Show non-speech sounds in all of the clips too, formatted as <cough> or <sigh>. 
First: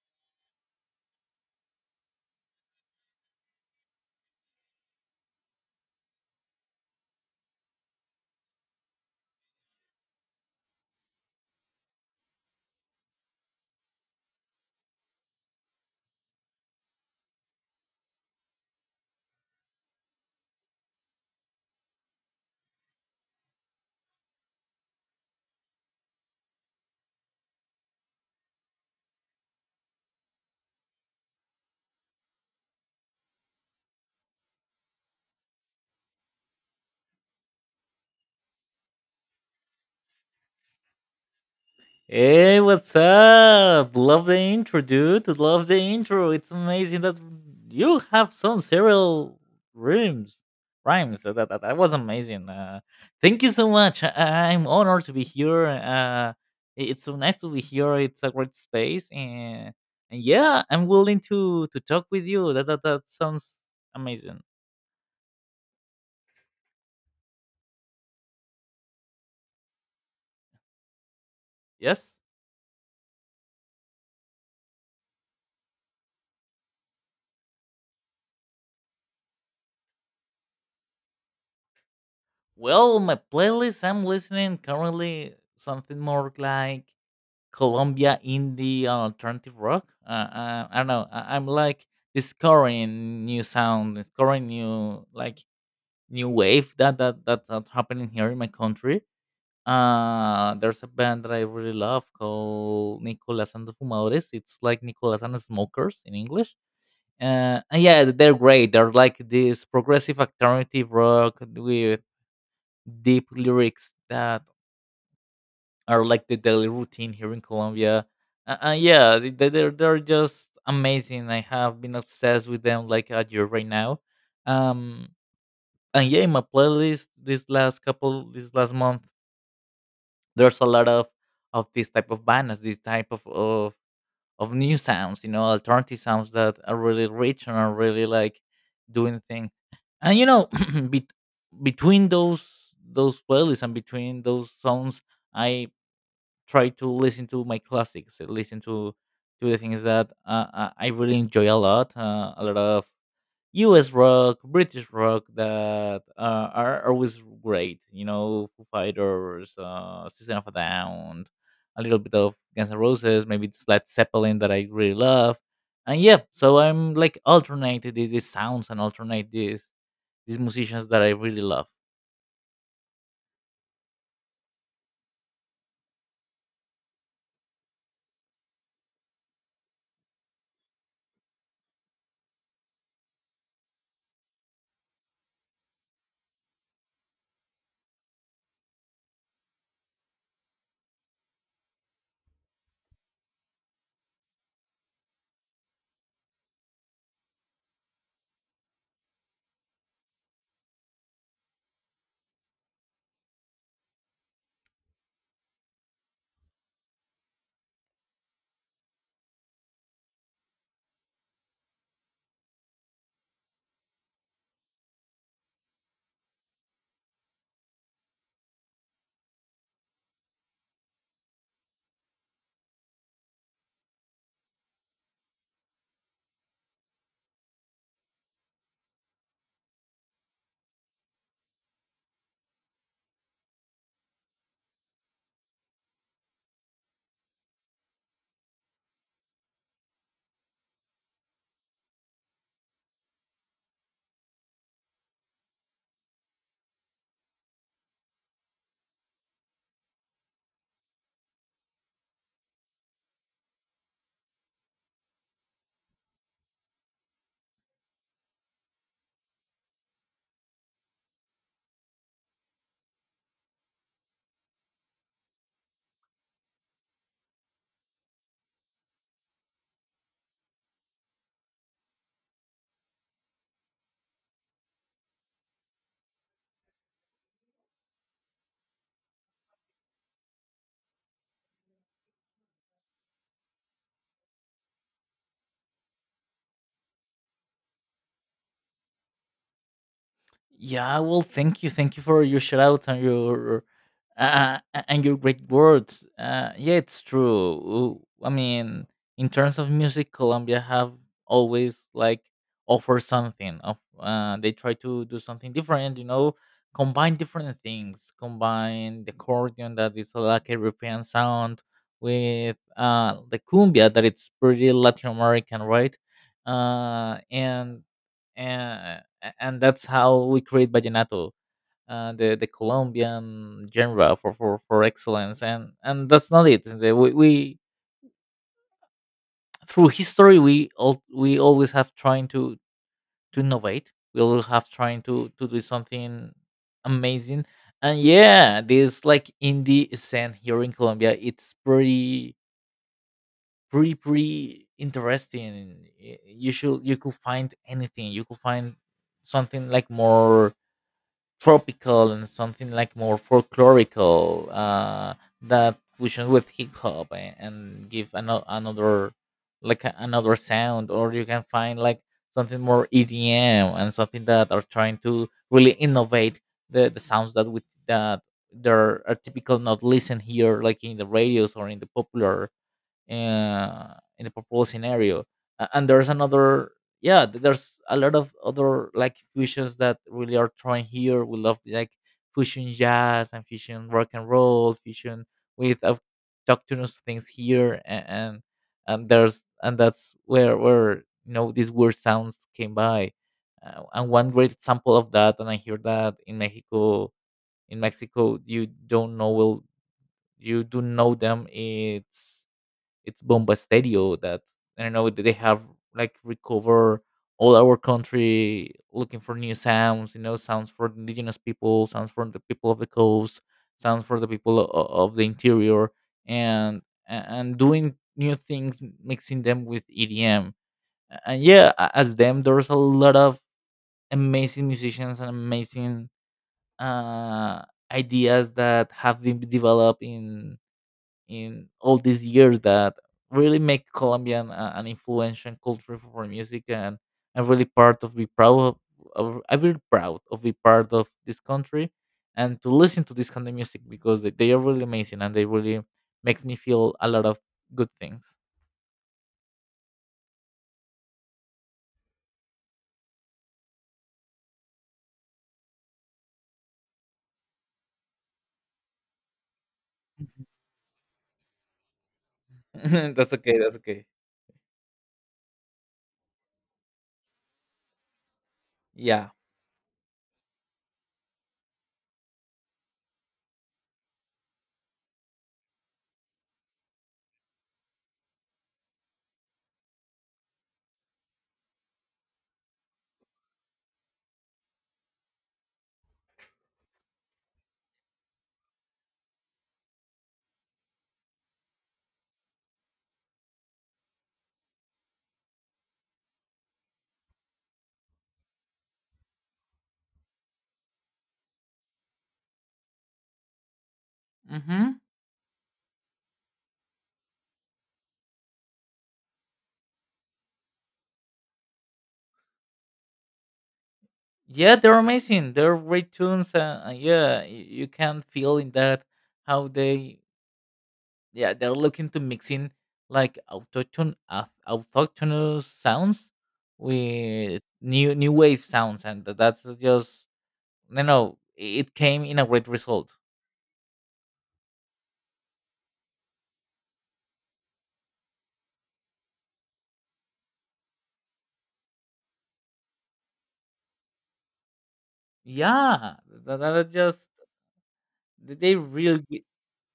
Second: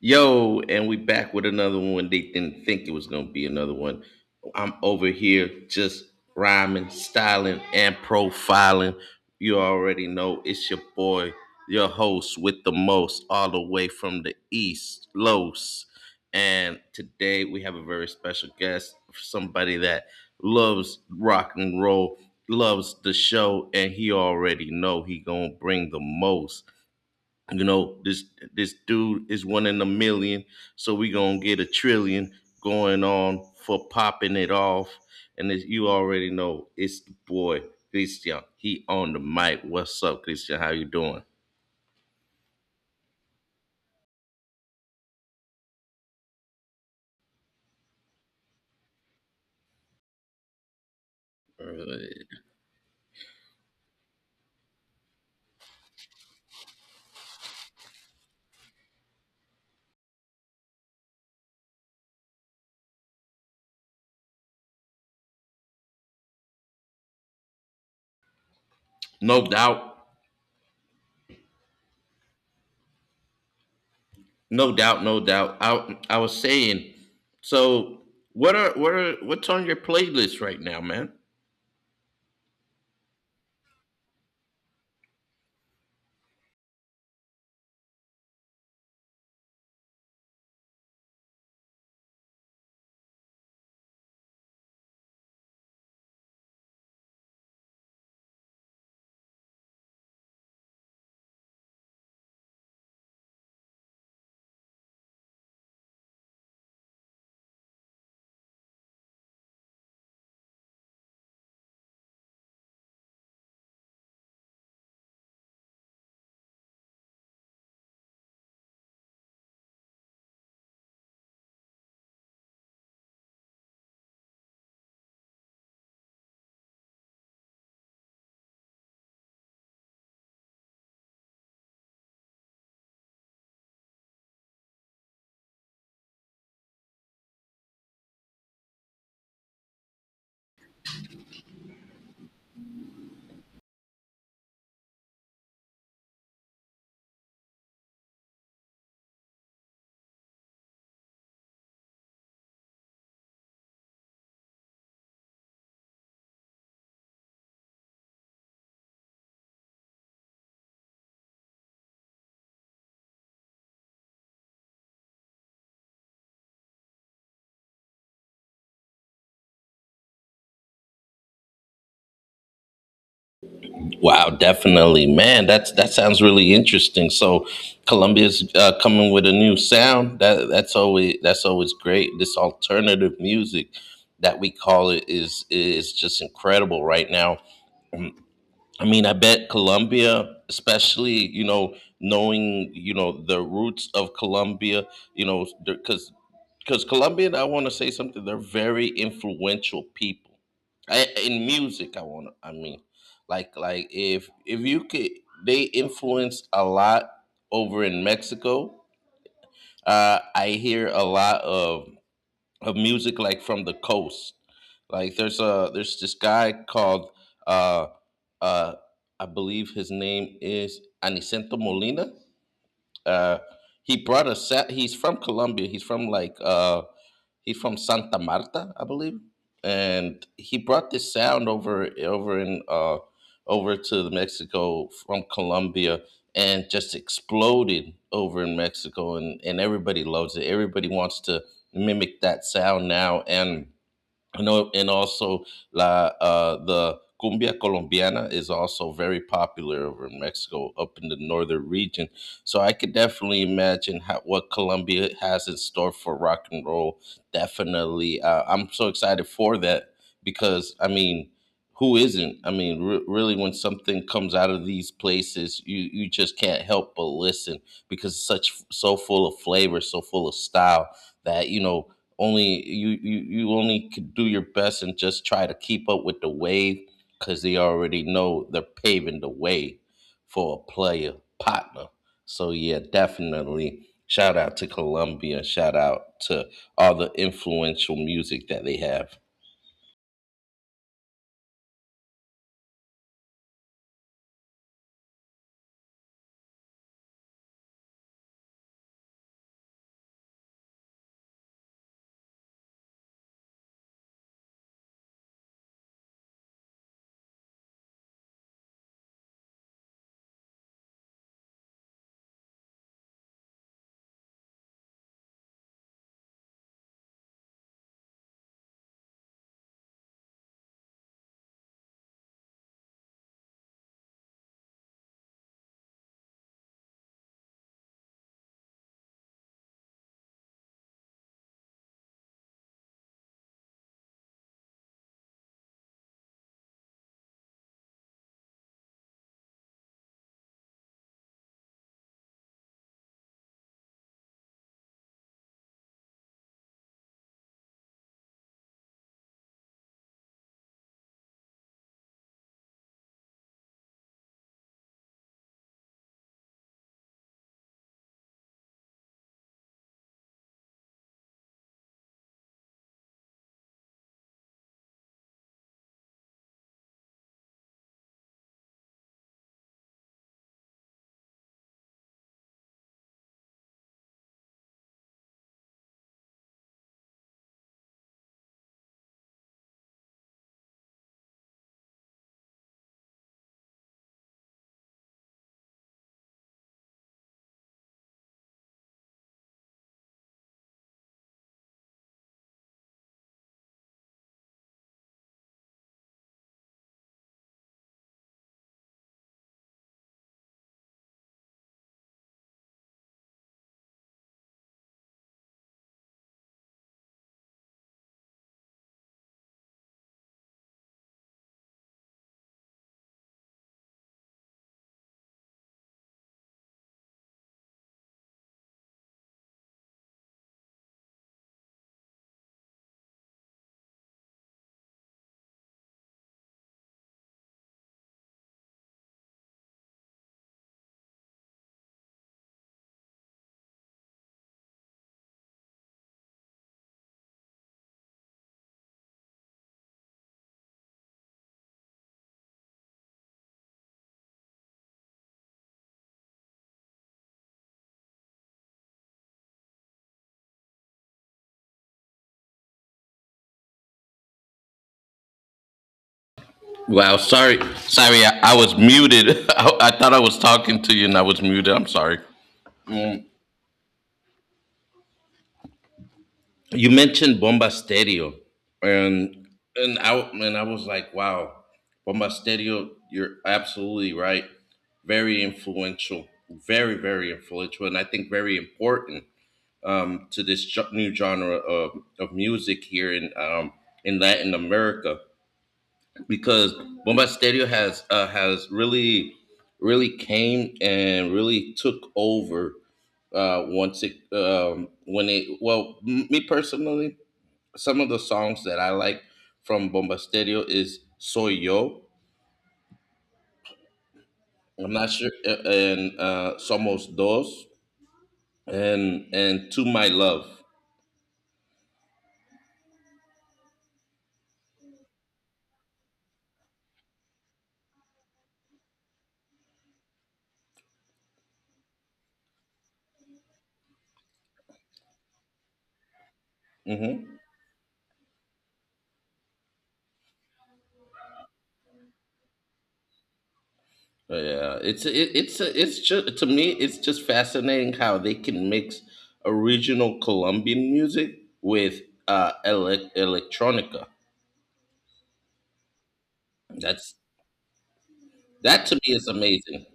Yo, and we back with another one. They didn't think it was gonna be another one. I'm over here just rhyming, styling, and profiling. You already know it's your boy, your host with the most, all the way from the East, Los. And today we have a very special guest, somebody that loves rock and roll, loves the show, and he already know he gonna bring the most you know this this dude is one in a million, so we gonna get a trillion going on for popping it off. And as you already know, it's the boy Christian. He on the mic. What's up, Christian? How you doing? Hey, what's up? Love the intro, dude. Love the intro. It's amazing that you have some serial rhymes. Rhymes. That was Uh, amazing. Thank you so much. I'm honored to be here. It's so nice to be here. It's a great space, and yeah, I'm willing to talk with you. That sounds amazing. no doubt, Yes. no doubt, no doubt. I was saying, so what's on your playlist right now, man? Well, my playlist. I'm listening currently something more like Colombia indie alternative rock. I don't know. I'm like discovering new sound, discovering new like new wave that that's happening here in my country. There's a band that I really love called Nicolas and the Fumadores. It's like Nicolas and the Smokers in English. And yeah, they're great. They're like this progressive alternative rock with deep lyrics that or like the daily routine here in Colombia. Yeah, they're they're just amazing. I have been obsessed with them like a year right now. Um, and yeah, in my playlist this last couple this last month, there's a lot of this type of bands, this type of new sounds, you know, alternative sounds that are really rich and are really like doing things. And you know, <clears throat> bet between those playlists and between those songs, I try to listen to my classics, listen to the things that I really enjoy a lot. A lot of U.S. rock, British rock that are always great. You know, Foo Fighters, System of a Down, a little bit of Guns N' Roses, maybe it's Led Zeppelin that I really love. And yeah, so I'm like alternate these sounds and alternate these musicians that I really love. Wow, definitely, man. That sounds really interesting. So, Columbia's coming with a new sound. That's always great. This alternative music that we call it is just incredible right now. I mean, I bet Colombia, especially, you know, knowing, you know, the roots of Colombia, you know, because Colombian, I want to say something. They're very influential people in music. I want to. I mean, like if you could, they influence a lot over in Mexico. I hear a lot of music like from the coast. Like there's this guy called uh uh I believe his name is Anicento Molina. Uh he brought a set. He's from Colombia. He's from Santa Marta, I believe, and he brought this sound over to Mexico from Colombia, and just exploded over in Mexico, and everybody loves it. Everybody wants to mimic that sound now, and I know, and also la the cumbia colombiana is also very popular over in Mexico, up in the northern region. So I could definitely imagine how, what Colombia has in store for rock and roll. Definitely, I'm so excited for that, because I mean, who isn't? I mean, really, when something comes out of these places, you just can't help but listen, because it's such so full of flavor, so full of style that only you only could do your best and just try to keep up with the wave, because they already know they're paving the way for a player partner. So yeah, definitely. Shout out to Columbia. Shout out to all the influential music that they have. Yeah, well, thank you for your shout out and your and your great words. Yeah, it's true. Ooh, I mean, in terms of music, Colombia have always like offer something. Of they try to do something different. You know, combine different things. Combine the accordion that is like European sound with the cumbia that it's pretty Latin American, right? Uh, and and and that's how we create vallenato, the Colombian genre for excellence, and that's not it. We through history we all we always have trying to innovate. We always have trying to do something amazing, and yeah, this like indie scene here in Colombia, it's pretty pretty interesting. You should you could find anything. You could find something like more tropical and something like more folklorical that fusion with hip hop and give another like another sound or you can find like something more EDM and something that are trying to really innovate the sounds that with that there are typical not listen here like in the radios or in the popular scenario. And there's another, yeah, there's a lot of other like fusions that really are trying here. We love like fusion jazz and fusion rock and roll, fusion with autochthonous things here, and there's and that's where you know these weird sounds came by. And one great example of that, and I hear that in Mexico, you don't know will you do know them. It's Bomba Stadio that I don't know that they have like recover all our country looking for new sounds, you know, sounds for indigenous people, sounds for the people of the coast, sounds for the people of the interior, and and doing new things, mixing them with EDM. And yeah, as them, there's a lot of amazing musicians and amazing uh, ideas that have been developed in all these years that really make Colombian an influential culture for music, and I'm really part of be proud of, I'm really proud of be part of this country and to listen to this kind of music because they are really amazing and they really makes me feel a lot of good things. Wow, sorry, sorry, I was muted. <laughs> I thought I was talking to you and I was muted. I'm sorry. <laughs> that's okay. That's okay. You mentioned Bomba Stereo, Yeah. and and I was like, wow, Bomba Stereo, you're absolutely right. Very influential, very, very influential, and I think very important, to this new genre of, music here in Latin America, because Bomba Stereo has, really came and really took over, once it, when it. Me personally, some of the songs that I like from Bombasterio is "Soy Yo." I'm Mm-hmm. not sure, and "Somos Dos," and "To My Love." Yeah, they're amazing. They're great tunes, and yeah, you can feel in that how they yeah they're looking to mix in like autochthonous sounds Hmm. with new new wave sounds and that's just you know it came in a great result Yeah, it's just, to me, it's just fascinating how they can mix original Colombian music with, electronica. yeah that That's just th- they that to me really is g- amazing.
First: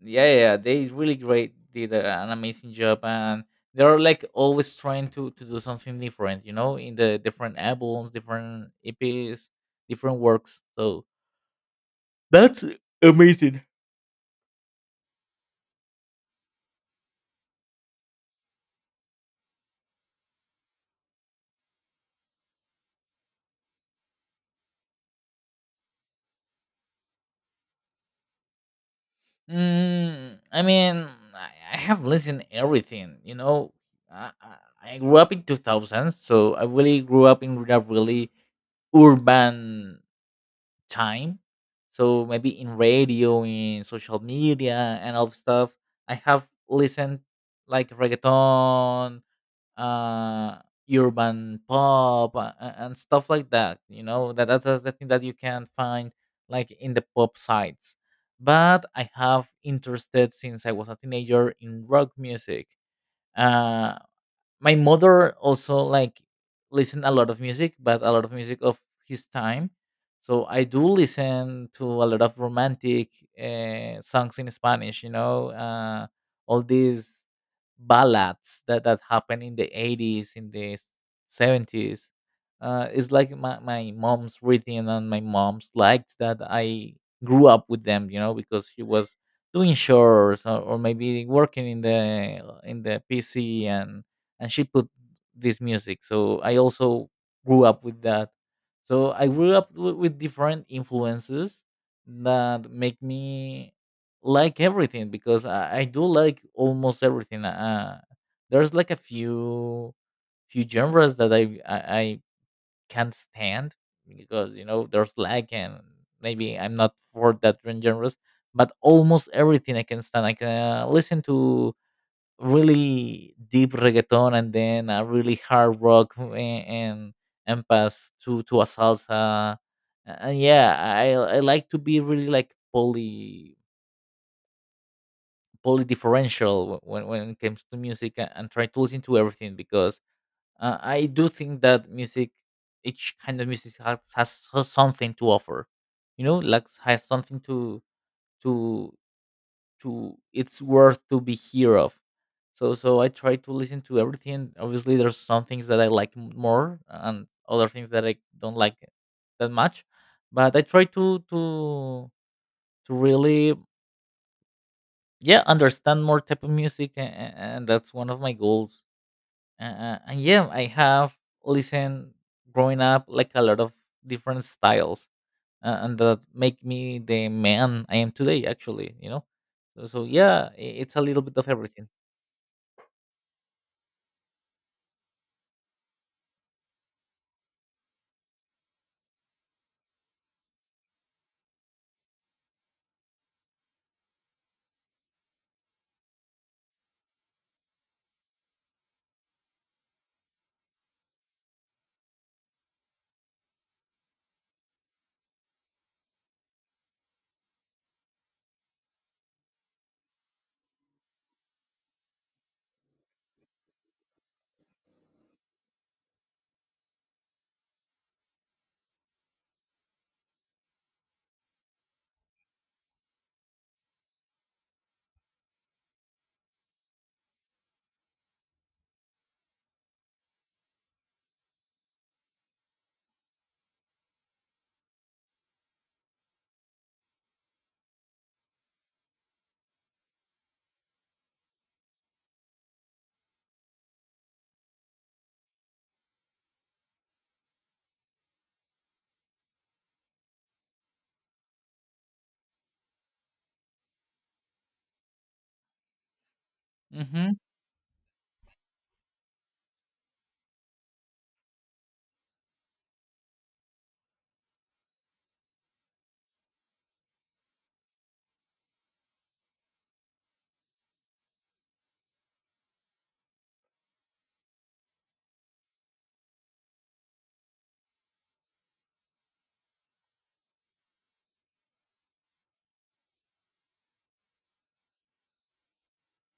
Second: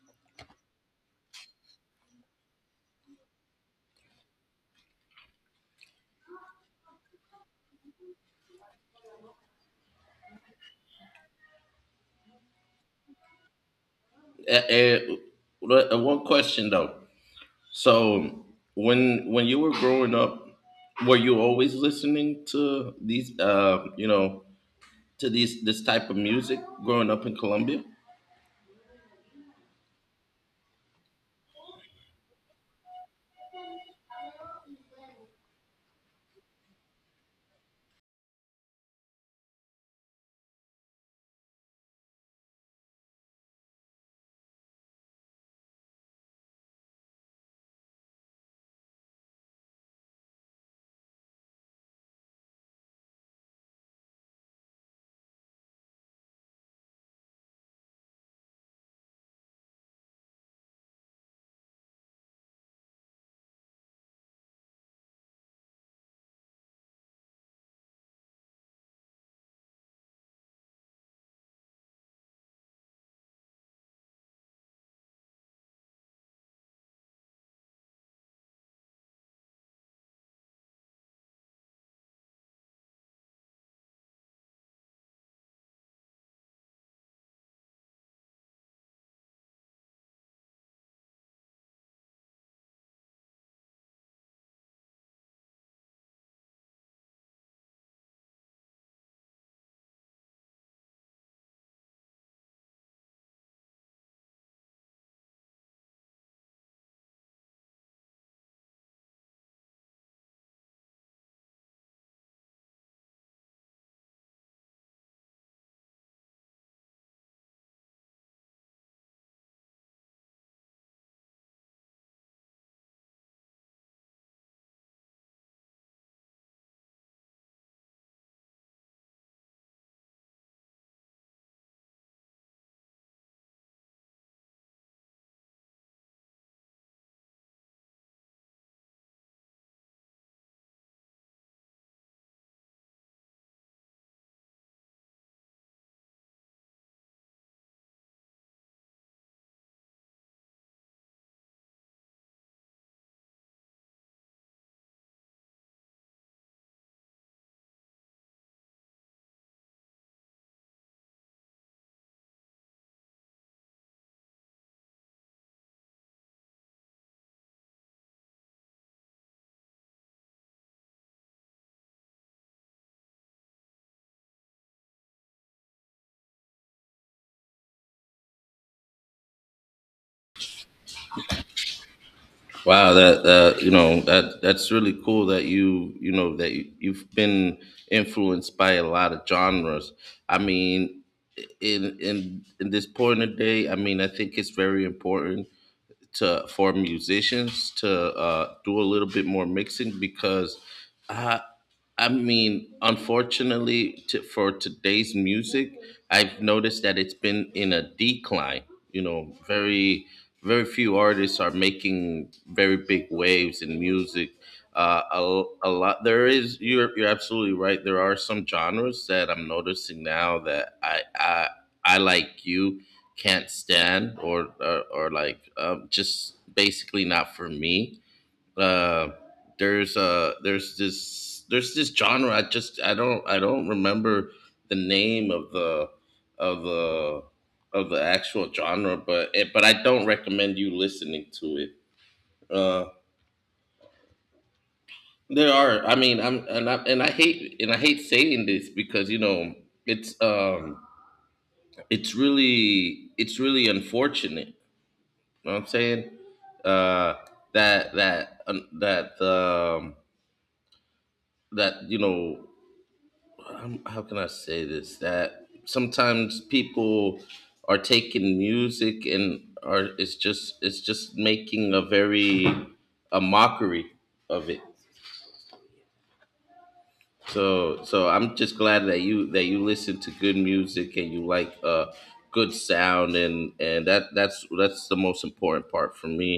yeah yeah, they really great did an amazing job and they're like always trying to do something different you know in the different albums different eps different works so that's amazing. One question, though. So, when you were growing up, were you always listening to these, this type of music growing up in Colombia? Mm, I mean, I have listened everything. You know, I, I I grew up in two thousands, so I really grew up in a really urban time so maybe in radio in social media and all stuff I have listened like reggaeton uh urban pop and stuff like that you know that that's the thing that you can find like in the pop sites but I have interested since I was a teenager in rock music uh my mother also like listen a lot of music but a lot of music of his time so I do listen to a lot of romantic songs in spanish you know all these ballads that that happened in the 80s in the 70s. It's like my mom's reading and my mom's liked that I grew up with them you know because she was doing chores or maybe working in the pc and she put this music so I also grew up with that so I grew up with different influences that make me like everything because I do like almost everything. There's like a few few genres that I can't stand because you know there's lag and maybe I'm not for that genres but almost everything I can stand I can listen to really deep reggaeton and then a really hard rock and and pass to a salsa and yeah I like to be really like poly differential when it comes to music and try to listen to everything because I do think that music each kind of music has something to offer you know like has something to to it's worth to be here of. So so I try to listen to everything. Obviously, there's some things that I like more and other things that I don't like that much. But I try to really yeah understand more type of music, and that's one of my goals. And yeah, I have listened growing up like a lot of different styles, and that make me the man I am today. Actually, you know. So, so yeah, it's a little bit of everything. Wow, that, you know, that's really cool that you, you've been influenced by a lot of genres. I mean, in this point of day. I mean, I think it's very important, to for musicians to, do a little bit more mixing, because I I mean unfortunately, for today's music, I've noticed that it's been in a decline. You know, very, very few artists are making very big waves in music. Uh, a, a lot there is you're, you're absolutely right, there are some genres that I'm noticing now that, I like you, can't stand, or like, just basically not for me. Uh, there's this genre. I don't remember the name of of the the actual genre, but, but I don't recommend you listening to it. Uh, there are, I mean, I'm and I hate saying this, because, it's um it's really unfortunate, know what I'm saying? Uh, Mm-hmm. that that that that How can I say this? That sometimes people are taking music and are it's just making a mockery of it. So I'm just glad that you listen to good music, and you like good sound, and that's the most important part for me.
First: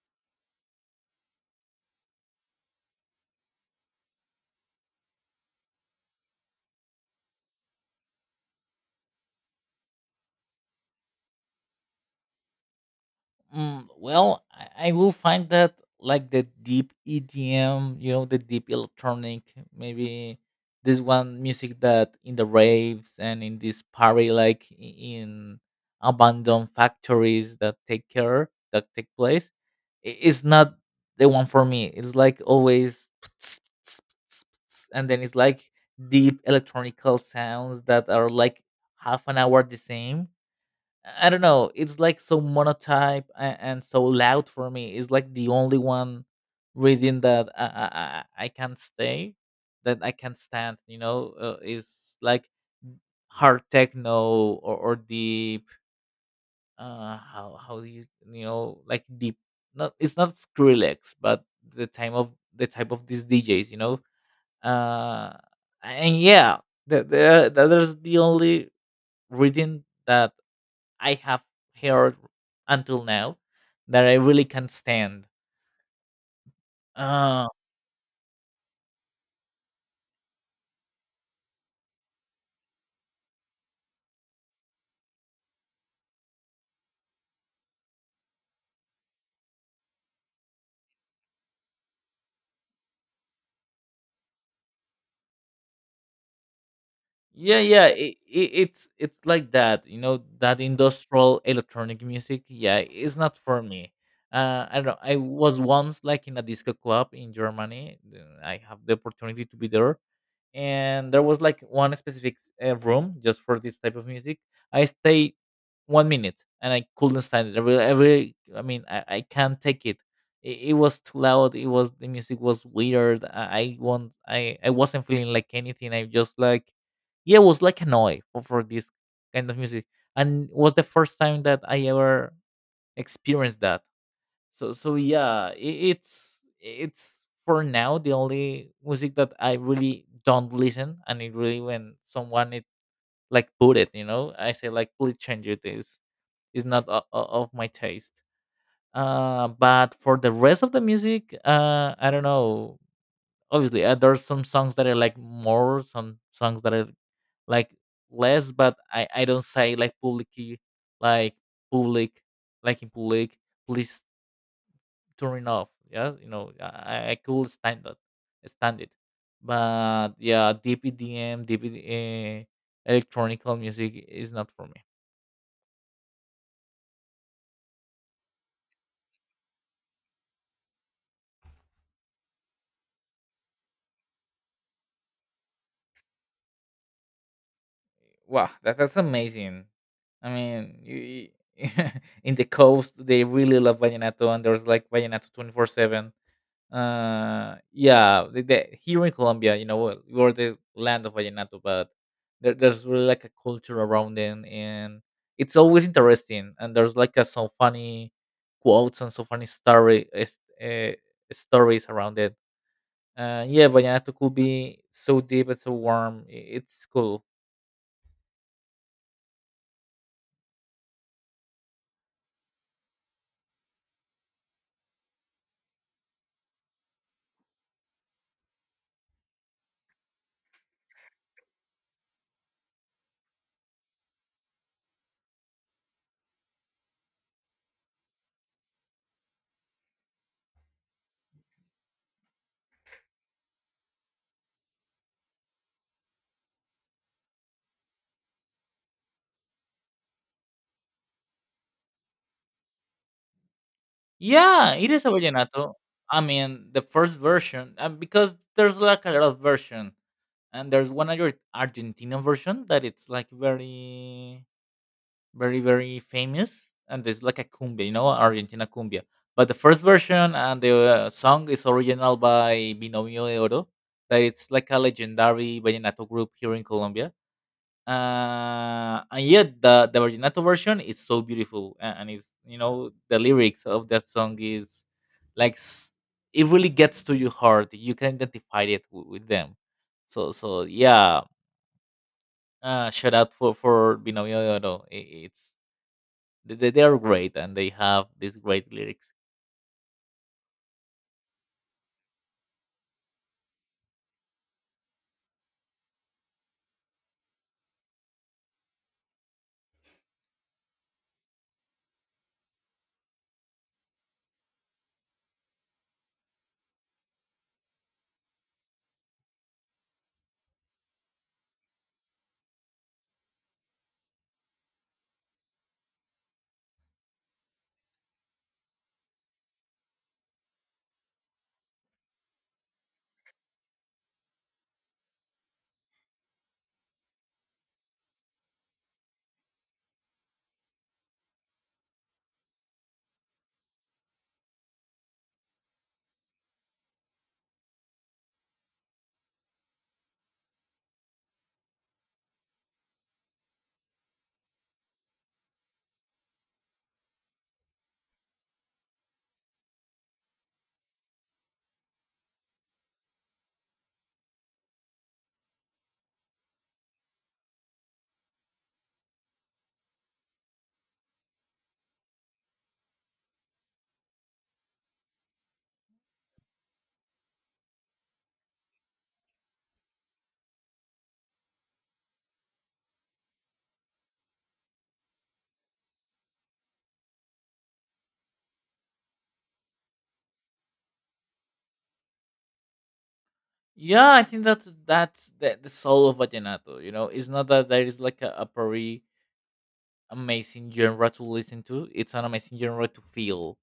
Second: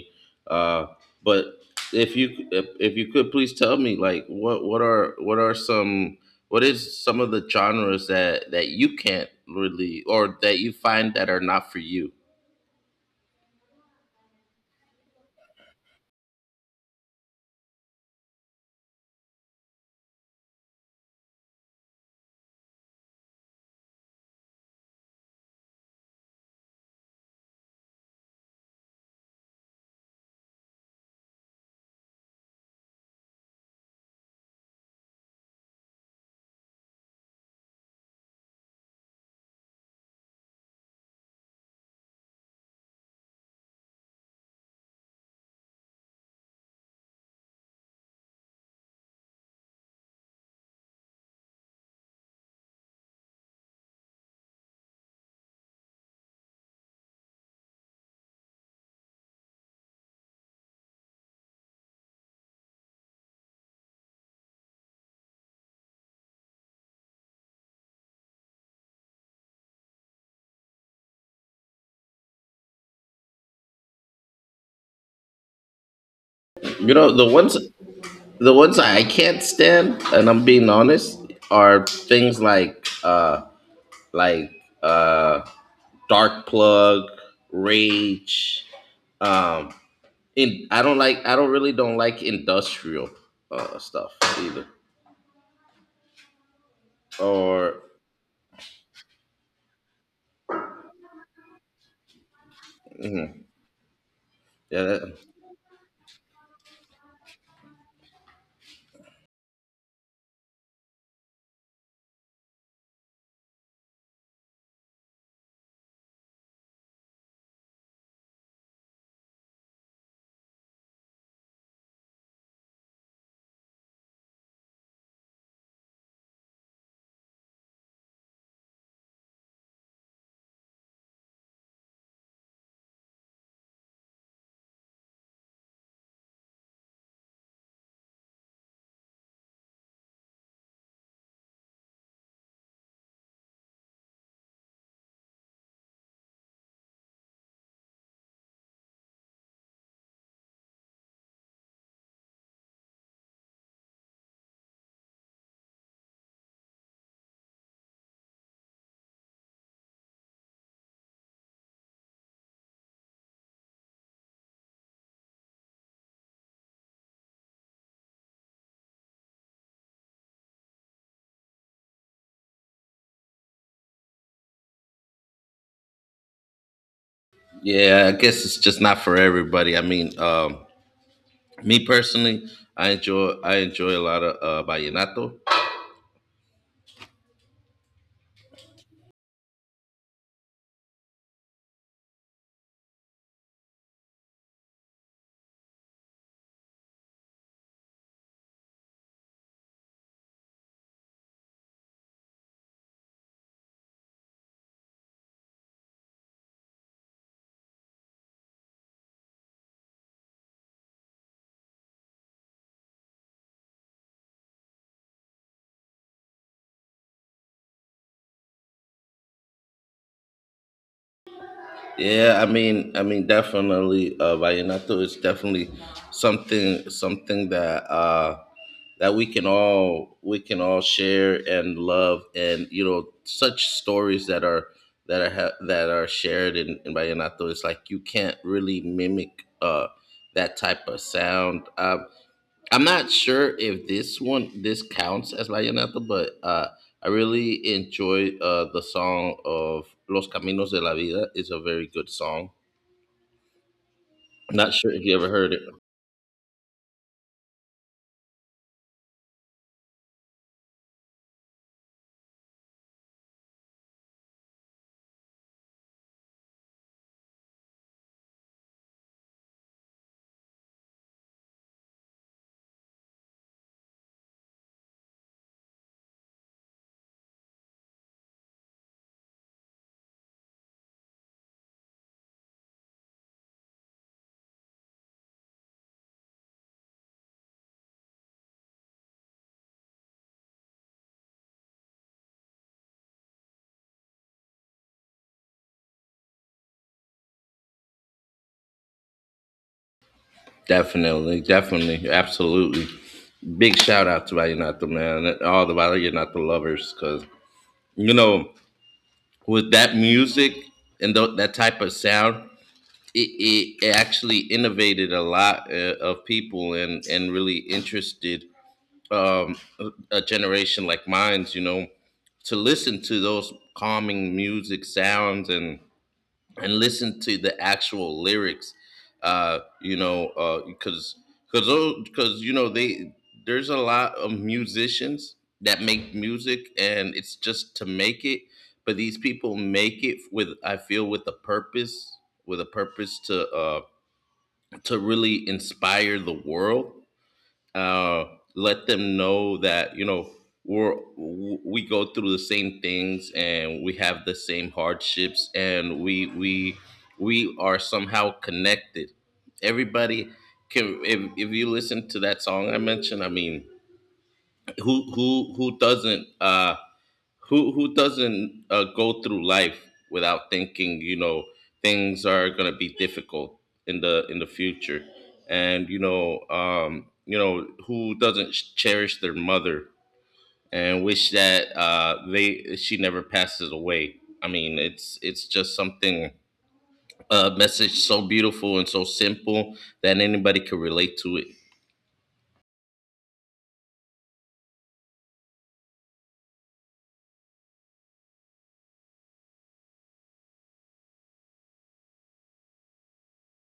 Uh but if you could, please tell me, like, what is some of the genres that you can't really, or that you find, that are not for you? Mm, well, I will find that like the deep EDM, you know, the deep electronic, maybe this one music that in the raves and in this party, like in abandoned factories that take care, that take place, is not the one for me. It's like always, <tsk> and then it's like deep electronical sounds that are like half an hour the same I don't know. It's like so monotype and so loud for me. It's like the only one reading that I can't stay, that I can't stand. You know, is like hard techno or deep. How do you you know like deep? Not it's not Skrillex, but the time of the type of these DJs. You know, uh, and yeah, that is the only reading that I have heard until now that I really can't stand. You know, Uh, the ones I can't stand, and I'm being honest, are things like, like uh. Dark Plug, Rage. Um, and I don't like. I don't really don't like industrial, stuff either. Or, yeah, it's like that, you know, that industrial electronic music. Yeah, it's not mhm, for me. I yeah, don't know. I was once like in a disco club in Germany. I have the opportunity to be there, and there was like one specific room just for this type of music. I stayed 1 minute and I couldn't stand it. I, really, I mean, I can't take it. It. It was too loud. It was the music was weird. I wasn't feeling like anything. I just like, yeah, it was like annoyed for this kind of music, and it was the first time that I ever experienced that so so yeah, it's for now the only music that I really don't listen, and it really when someone it like put it, you know, I say like please change it. Is not of my taste. But for the rest of the music, I don't know. Obviously, there's some songs that I like more, some songs that I like less. But I don't say like publicly, like public, like in public. Please turning off. Yeah, I could stand that, stand it. But yeah, DPDM, DP, uh, electronical music is not for me. yeah. I guess it's just not for everybody. I mean, me personally, I enjoy. I enjoy a lot of vallenato. Wow, that's amazing. I mean, you- <laughs> in the coast, they really love vallenato, and there's like vallenato 24/7. Yeah, here in Colombia, you know, we- we're the land of vallenato, but there's really like a culture around it, and it's always interesting. And there's like a, some funny quotes and some funny story uh, stories around it. Yeah, vallenato could be so deep and so warm. It's cool. Yeah, I mean, definitely, vallenato is definitely something, that, that we can all share and love, and, you know, such stories that are shared in, vallenato. It's like you can't really mimic, that type of sound. I'm not sure if this counts as vallenato, but I really enjoy, the song of Los Caminos de la Vida. It's a very good song. Not Yeah, it sure is if a you ever heard it. vallenato. I mean, the first version, and because there's like a lot of version and there's one Argentina version that it's like very, very, very famous, and it's like a cumbia, you know, Argentina cumbia. But the first version and the song is original by Binomio de Oro, that it's like a legendary vallenato group here in Colombia. And yet the vallenato version is so beautiful, and it's you know the lyrics of that song is like it really gets to your heart. You can identify it with them, so so yeah, shout out for Binomio de Oro. It's they are great and they have these great lyrics. Definitely, definitely, absolutely. Big shout out to Vallenato, man, and all the Vallenato lovers, because, you know, with that music and, that type of sound, it, it actually innovated a lot, of people, and, really interested, a generation like mine's, you know, to listen to those calming music sounds, and listen to the actual lyrics, you know, because because because, you know, they there's a lot of musicians that make music and it's just to make it, but these people make it with, I feel, with a purpose, to, to really inspire the world, uh, let them know that, you know, we go through the same things, and we have the same hardships, and we are somehow connected. Everybody can, if you listen to that song I mentioned, I mean, who doesn't, who doesn't, go through life without thinking, you know, things are going to be difficult in the, future and, you know, who doesn't cherish their mother, and wish that, they she never passes away. I mean, it's, just something, a message so beautiful and so simple that anybody could relate to it. Yeah, I think that's the soul of vallenato. You know, it's not that there is like a very amazing genre to listen to. It's an amazing genre to feel.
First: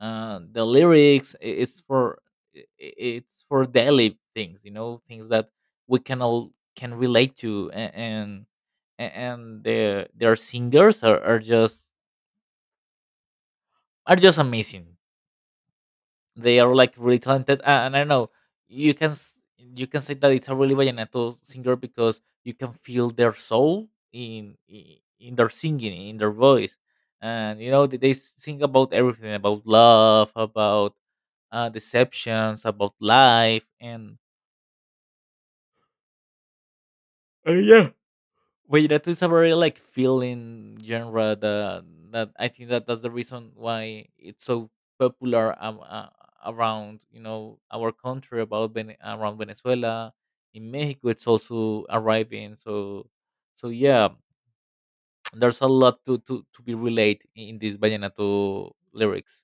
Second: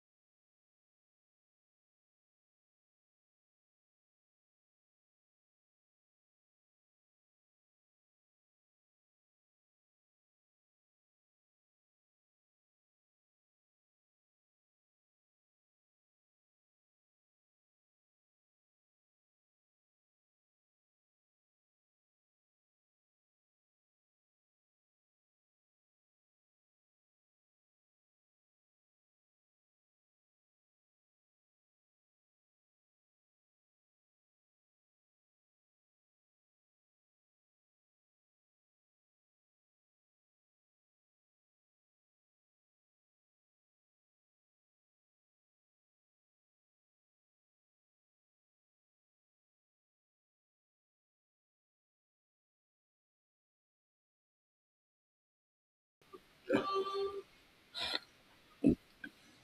The lyrics it's for daily things. You know, things that we can all can relate to and and their singers are, are just amazing. They are like really talented, and I don't know. You can you can say that it's a really vallenato singer because you can feel their soul in in their singing, in their voice, and you know they sing about everything, about love, about deceptions, about life, and yeah. But that is a very like feeling genre that that I think that that's the reason why it's so popular around you know our country about around Venezuela, in Mexico it's also arriving, so so yeah. <tsk> There's a lot to be relate in these vallenato lyrics.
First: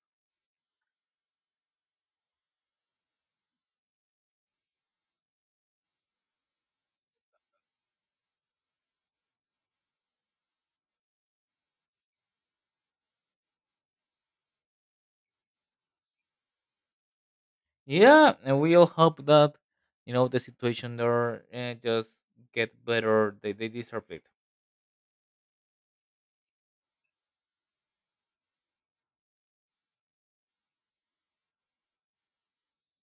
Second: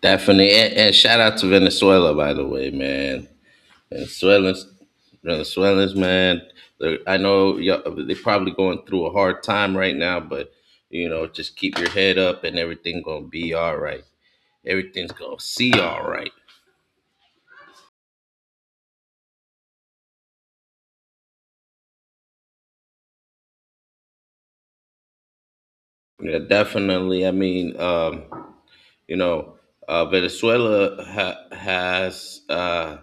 Definitely, and, shout out to Venezuela, by the way, man. Venezuelans, Venezuelans, man. They're, I know y'all, they're probably going through a hard time right now, but, you know, just keep your head up, and everything gonna be all right. Everything's gonna see all right. Yeah, and we all hope that you know the situation there just get better, they deserve it. Yeah, definitely. I mean, you know, Venezuela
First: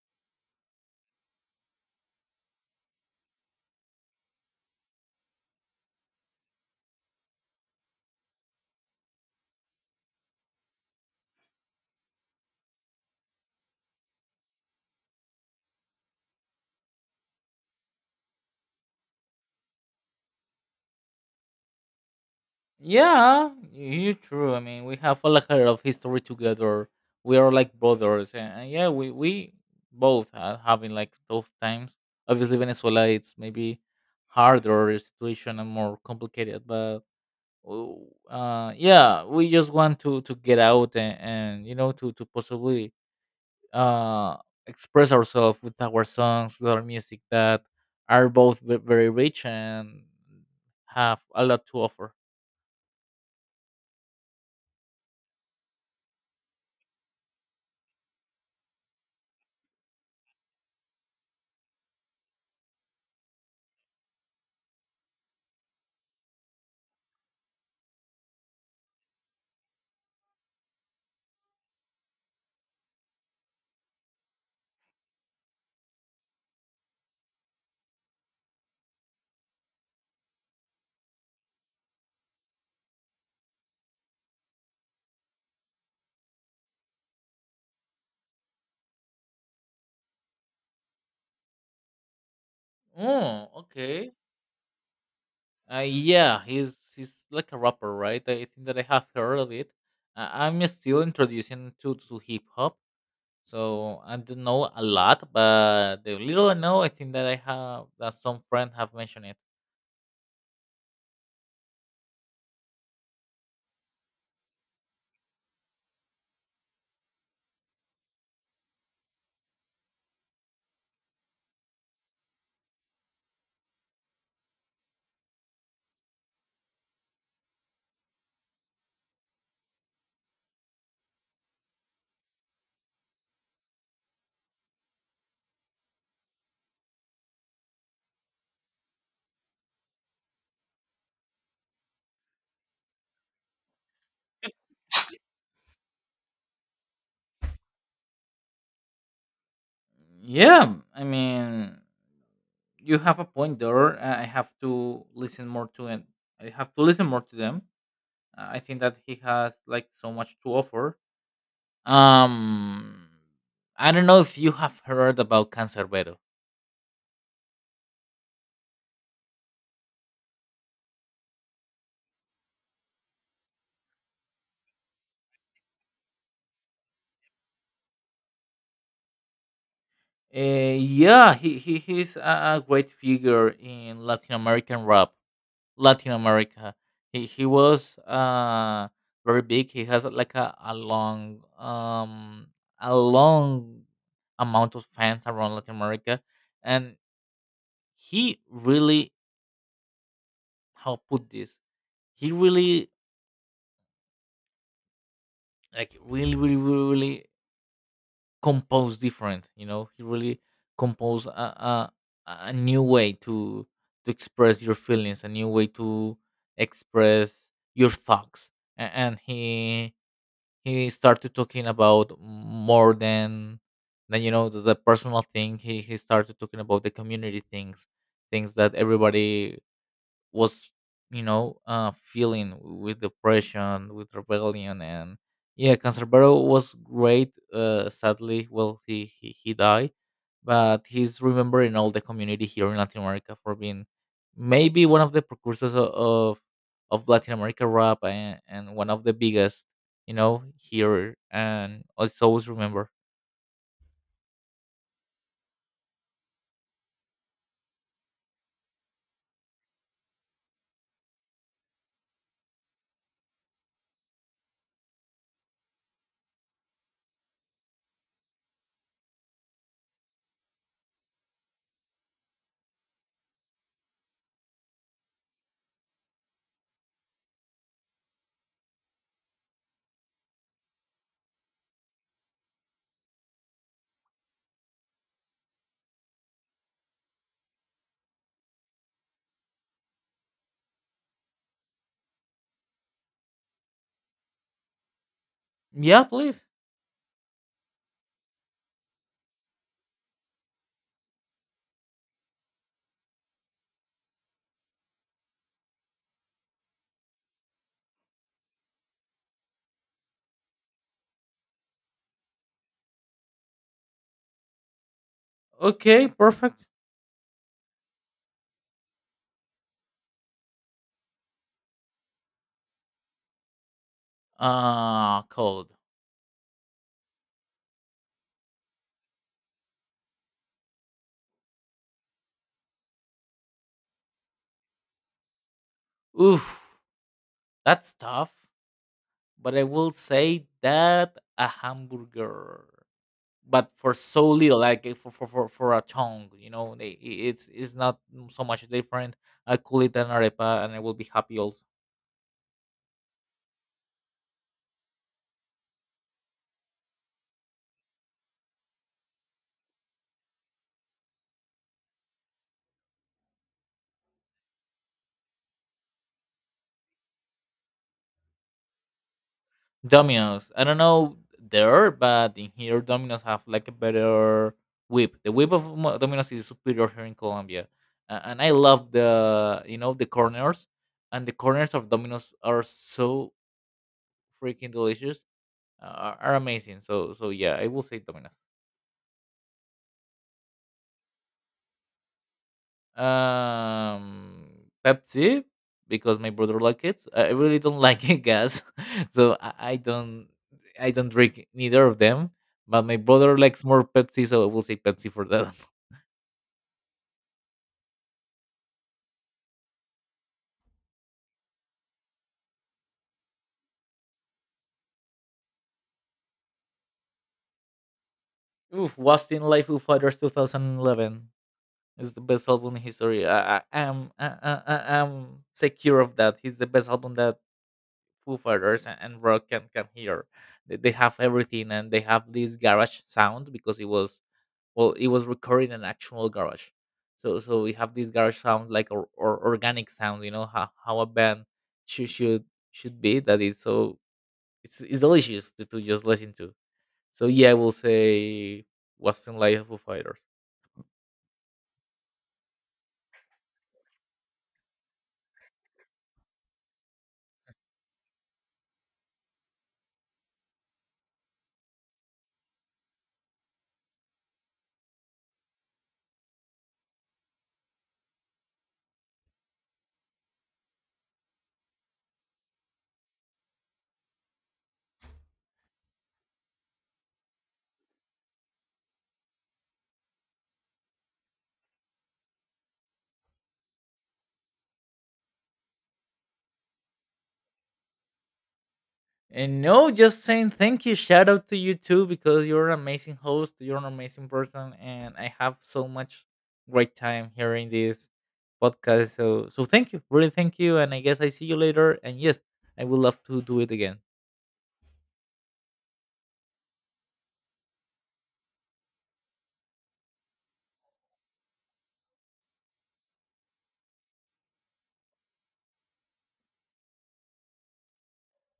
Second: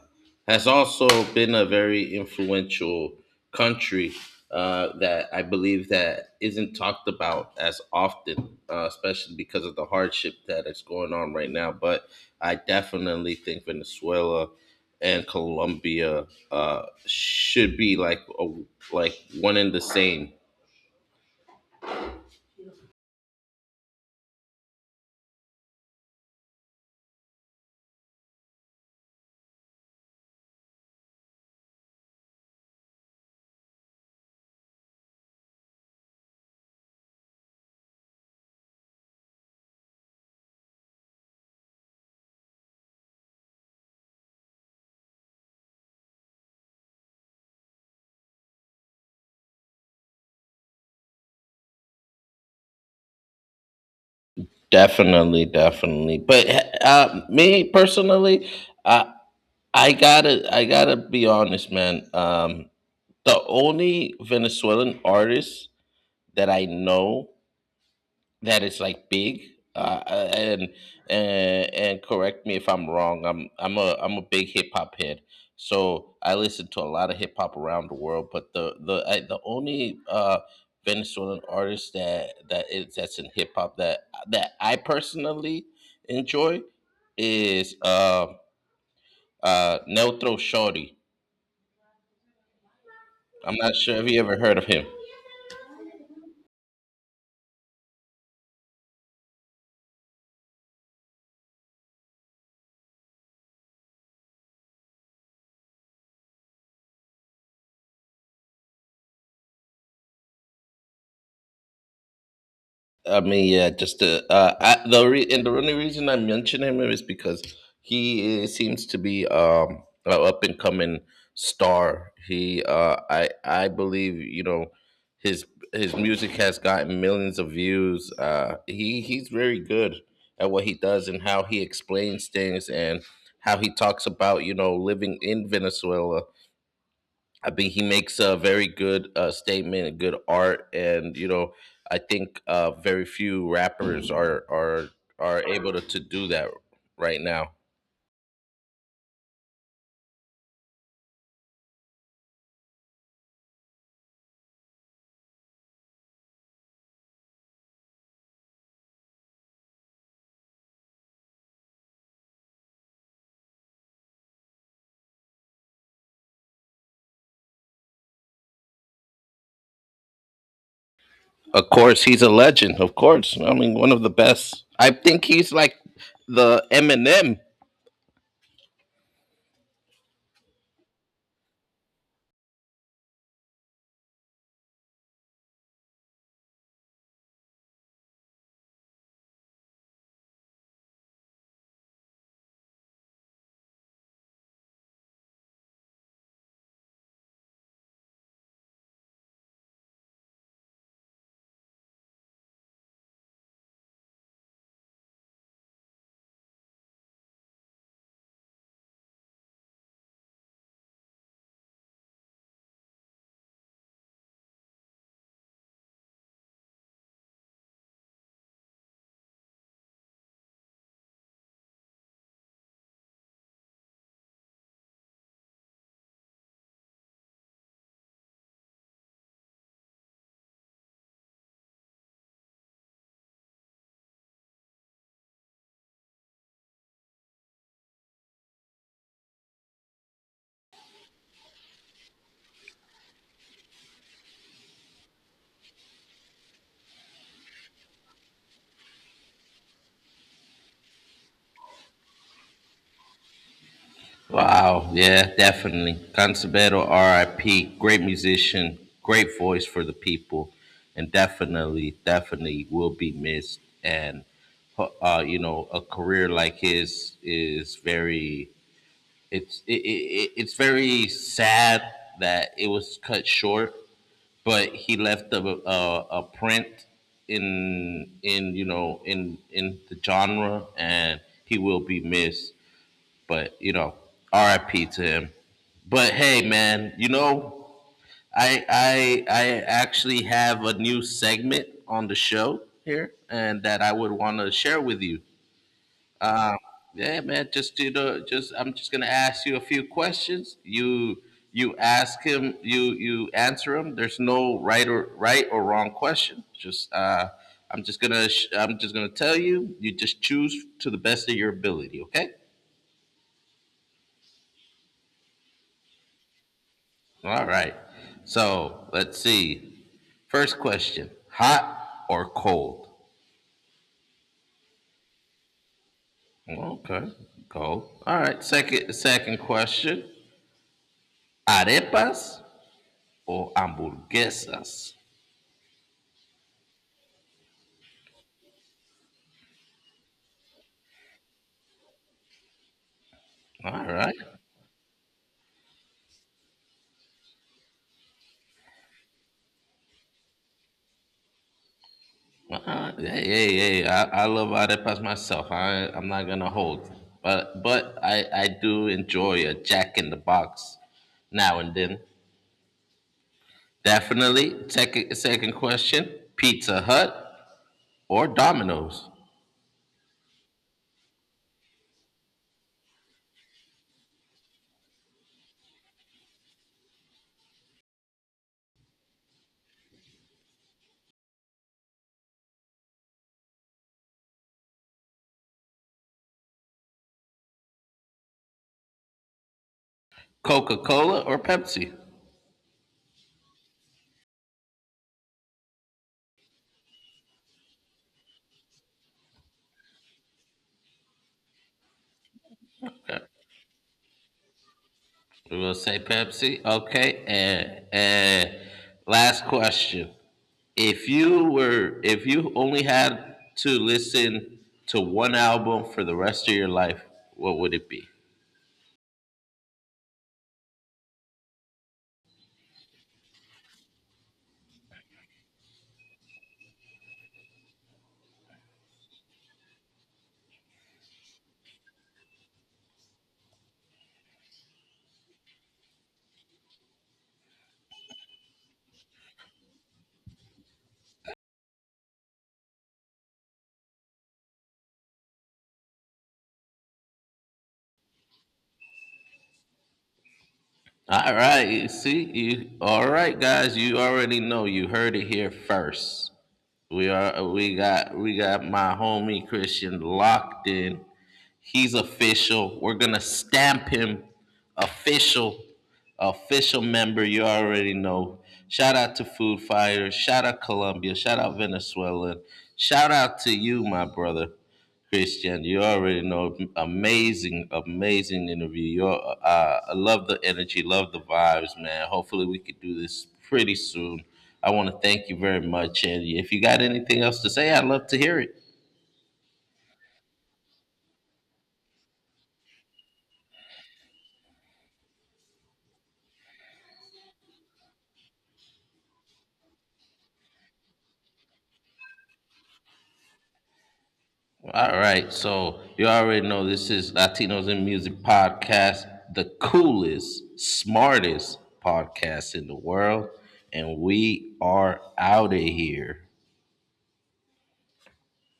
has also been a very influential country, that I believe that isn't talked about as often, especially because of the hardship that is going on right now. But I definitely think Venezuela and Colombia, should be like, like one and the same. Yeah, you true. I mean, we have a lot of history together. We are like brothers, and yeah, we both are having like tough times. Obviously, Venezuela it's maybe harder situation and more complicated, but yeah, we just want to get out and you know to possibly uh express ourselves with our songs, with our music that are both very rich and have a lot to offer. Definitely, definitely. But, me personally, I I gotta be honest, man. The only Venezuelan artist that I know that is like big, uh, and and correct me if I'm wrong. I'm a big hip hop head, so I listen to a lot of hip hop around the world. But the only, Venezuelan artist that's in hip hop that I personally enjoy is, Neutro Shorty. Oh, I'm not sure if okay. you ever heard of him. Yeah, he's like a rapper, right? I think that I have heard of it. I'm still introducing to hip hop, so I don't know a lot, but the little I know, I think that I have that some friend have mentioned it. I mean, yeah, just, and the only reason I mention him is because he is, seems to be, an up and coming star. He, I believe, you know, his his music has gotten millions of views. He's very good at what he does and how he explains things, and how he talks about, you know, living in Venezuela. I think he makes a very good, statement and good art, and, you know, I think, very few rappers are able to, do that right now. Yeah, I mean, you have a point there. I have to listen more to and I have to listen more to them. I think that he has like so much to offer. Um, I don't know if you have heard about Cancerbero. Of course, he's a legend. Of course, I mean, one of the best. I think he's like the Eminem. Yeah, he's a great figure in Latin American rap, Latin America. He was very big. He has like a long amount of fans around Latin America, and he really how put this. He really like really really really really composed different you know he really composed a, a new way to express your feelings, a new way to express your thoughts. And he started talking about more than you know the personal thing, he started talking about the community things, things that everybody was you know feeling with depression, with rebellion, and yeah, Cancerbero was great. Sadly, well he died, but he's remembered in all the community here in Latin America for being maybe one of the precursors of Latin America rap and one of the biggest, you know, here, and it's always remembered. Wow, yeah, definitely. Canserbero, R.I.P., great musician, great voice for the people, and definitely, definitely will be missed. And, you know, a career like his is very, it's it, it, it's very sad that it was cut short, but he left a print in, in the genre, and he will be missed. But, you know, R.I.P. to him. But hey, man, you know, I actually have a new segment on the show here, and that I would want to share with you. Yeah, please. Um, yeah, man, just do the just, I'm just gonna ask you a few questions. You ask him, you answer him. There's no right or wrong question. Just, I'm just gonna tell you. You just choose to the best of your ability. Okay. Okay, perfect. All right. So let's see. First question: hot or cold? Cold. Okay, cold. All right. Second question: arepas or hamburguesas? Oof, that's tough. But I will say that a hamburger, but All for right. so little, like for a tongue, you know, they, it's not so much different. I call it an arepa, and I will be happy also. All right. Hey, hey, hey! I love arepas myself. I'm not gonna hold, but I do enjoy a Jack in the Box now and then. Definitely. Second question: Pizza Hut or Domino's? Domino's. I don't know there, but in here Domino's have like a better whip. The whip of Domino's is superior here in Colombia, and I love the you know the corners, and the corners of Domino's are so freaking delicious, are amazing. So so yeah, I will say Domino's. Coca Cola or Pepsi? um Pepsi, because my brother like it. I really don't <laughs> like it gas, <laughs> so I don't, I don't drink neither of them. But my Okay. brother likes more Pepsi, so I will say Pepsi for that. We will say Pepsi. Okay. And last question: If you were, if you only had to listen to one album for the rest of your life, what would it be? <laughs> Oof, Lost in Life of Fighters 2011 is the best album in history. I am secure of that. He's the best album that Foo Fighters and rock can hear. They have everything and they have this garage sound because it was, well, it was recorded in an actual garage, so so we have this garage sound like or organic sound, you know, how a band should should should be, that is so it's delicious to just listen to. So yeah, I will say western life of Foo fighters. All right. You see, you all right, guys. You already know. You heard it here first. We are. We got. We got my homie Christian locked in. He's official. We're gonna stamp him official, official member. You already know. Shout out to Food Fire. Shout out Colombia. Shout out Venezuela. Shout out to you, my brother, Christian. You already know. Amazing, amazing interview. You're, I love the energy. Love the vibes, man. Hopefully, we could do this pretty soon. I want to thank you very much. And if you got anything else to say, I'd love to hear it. And no, just saying thank you, shout out to you too, because you're an amazing host, you're an amazing person, and I have so much great time hearing this podcast, so so thank you, really thank you, and I guess I see you later, and yes, I would love to do it again. All right, so you already know this is Latinos in Music Podcast, the coolest, smartest podcast in the world, and we are out of here.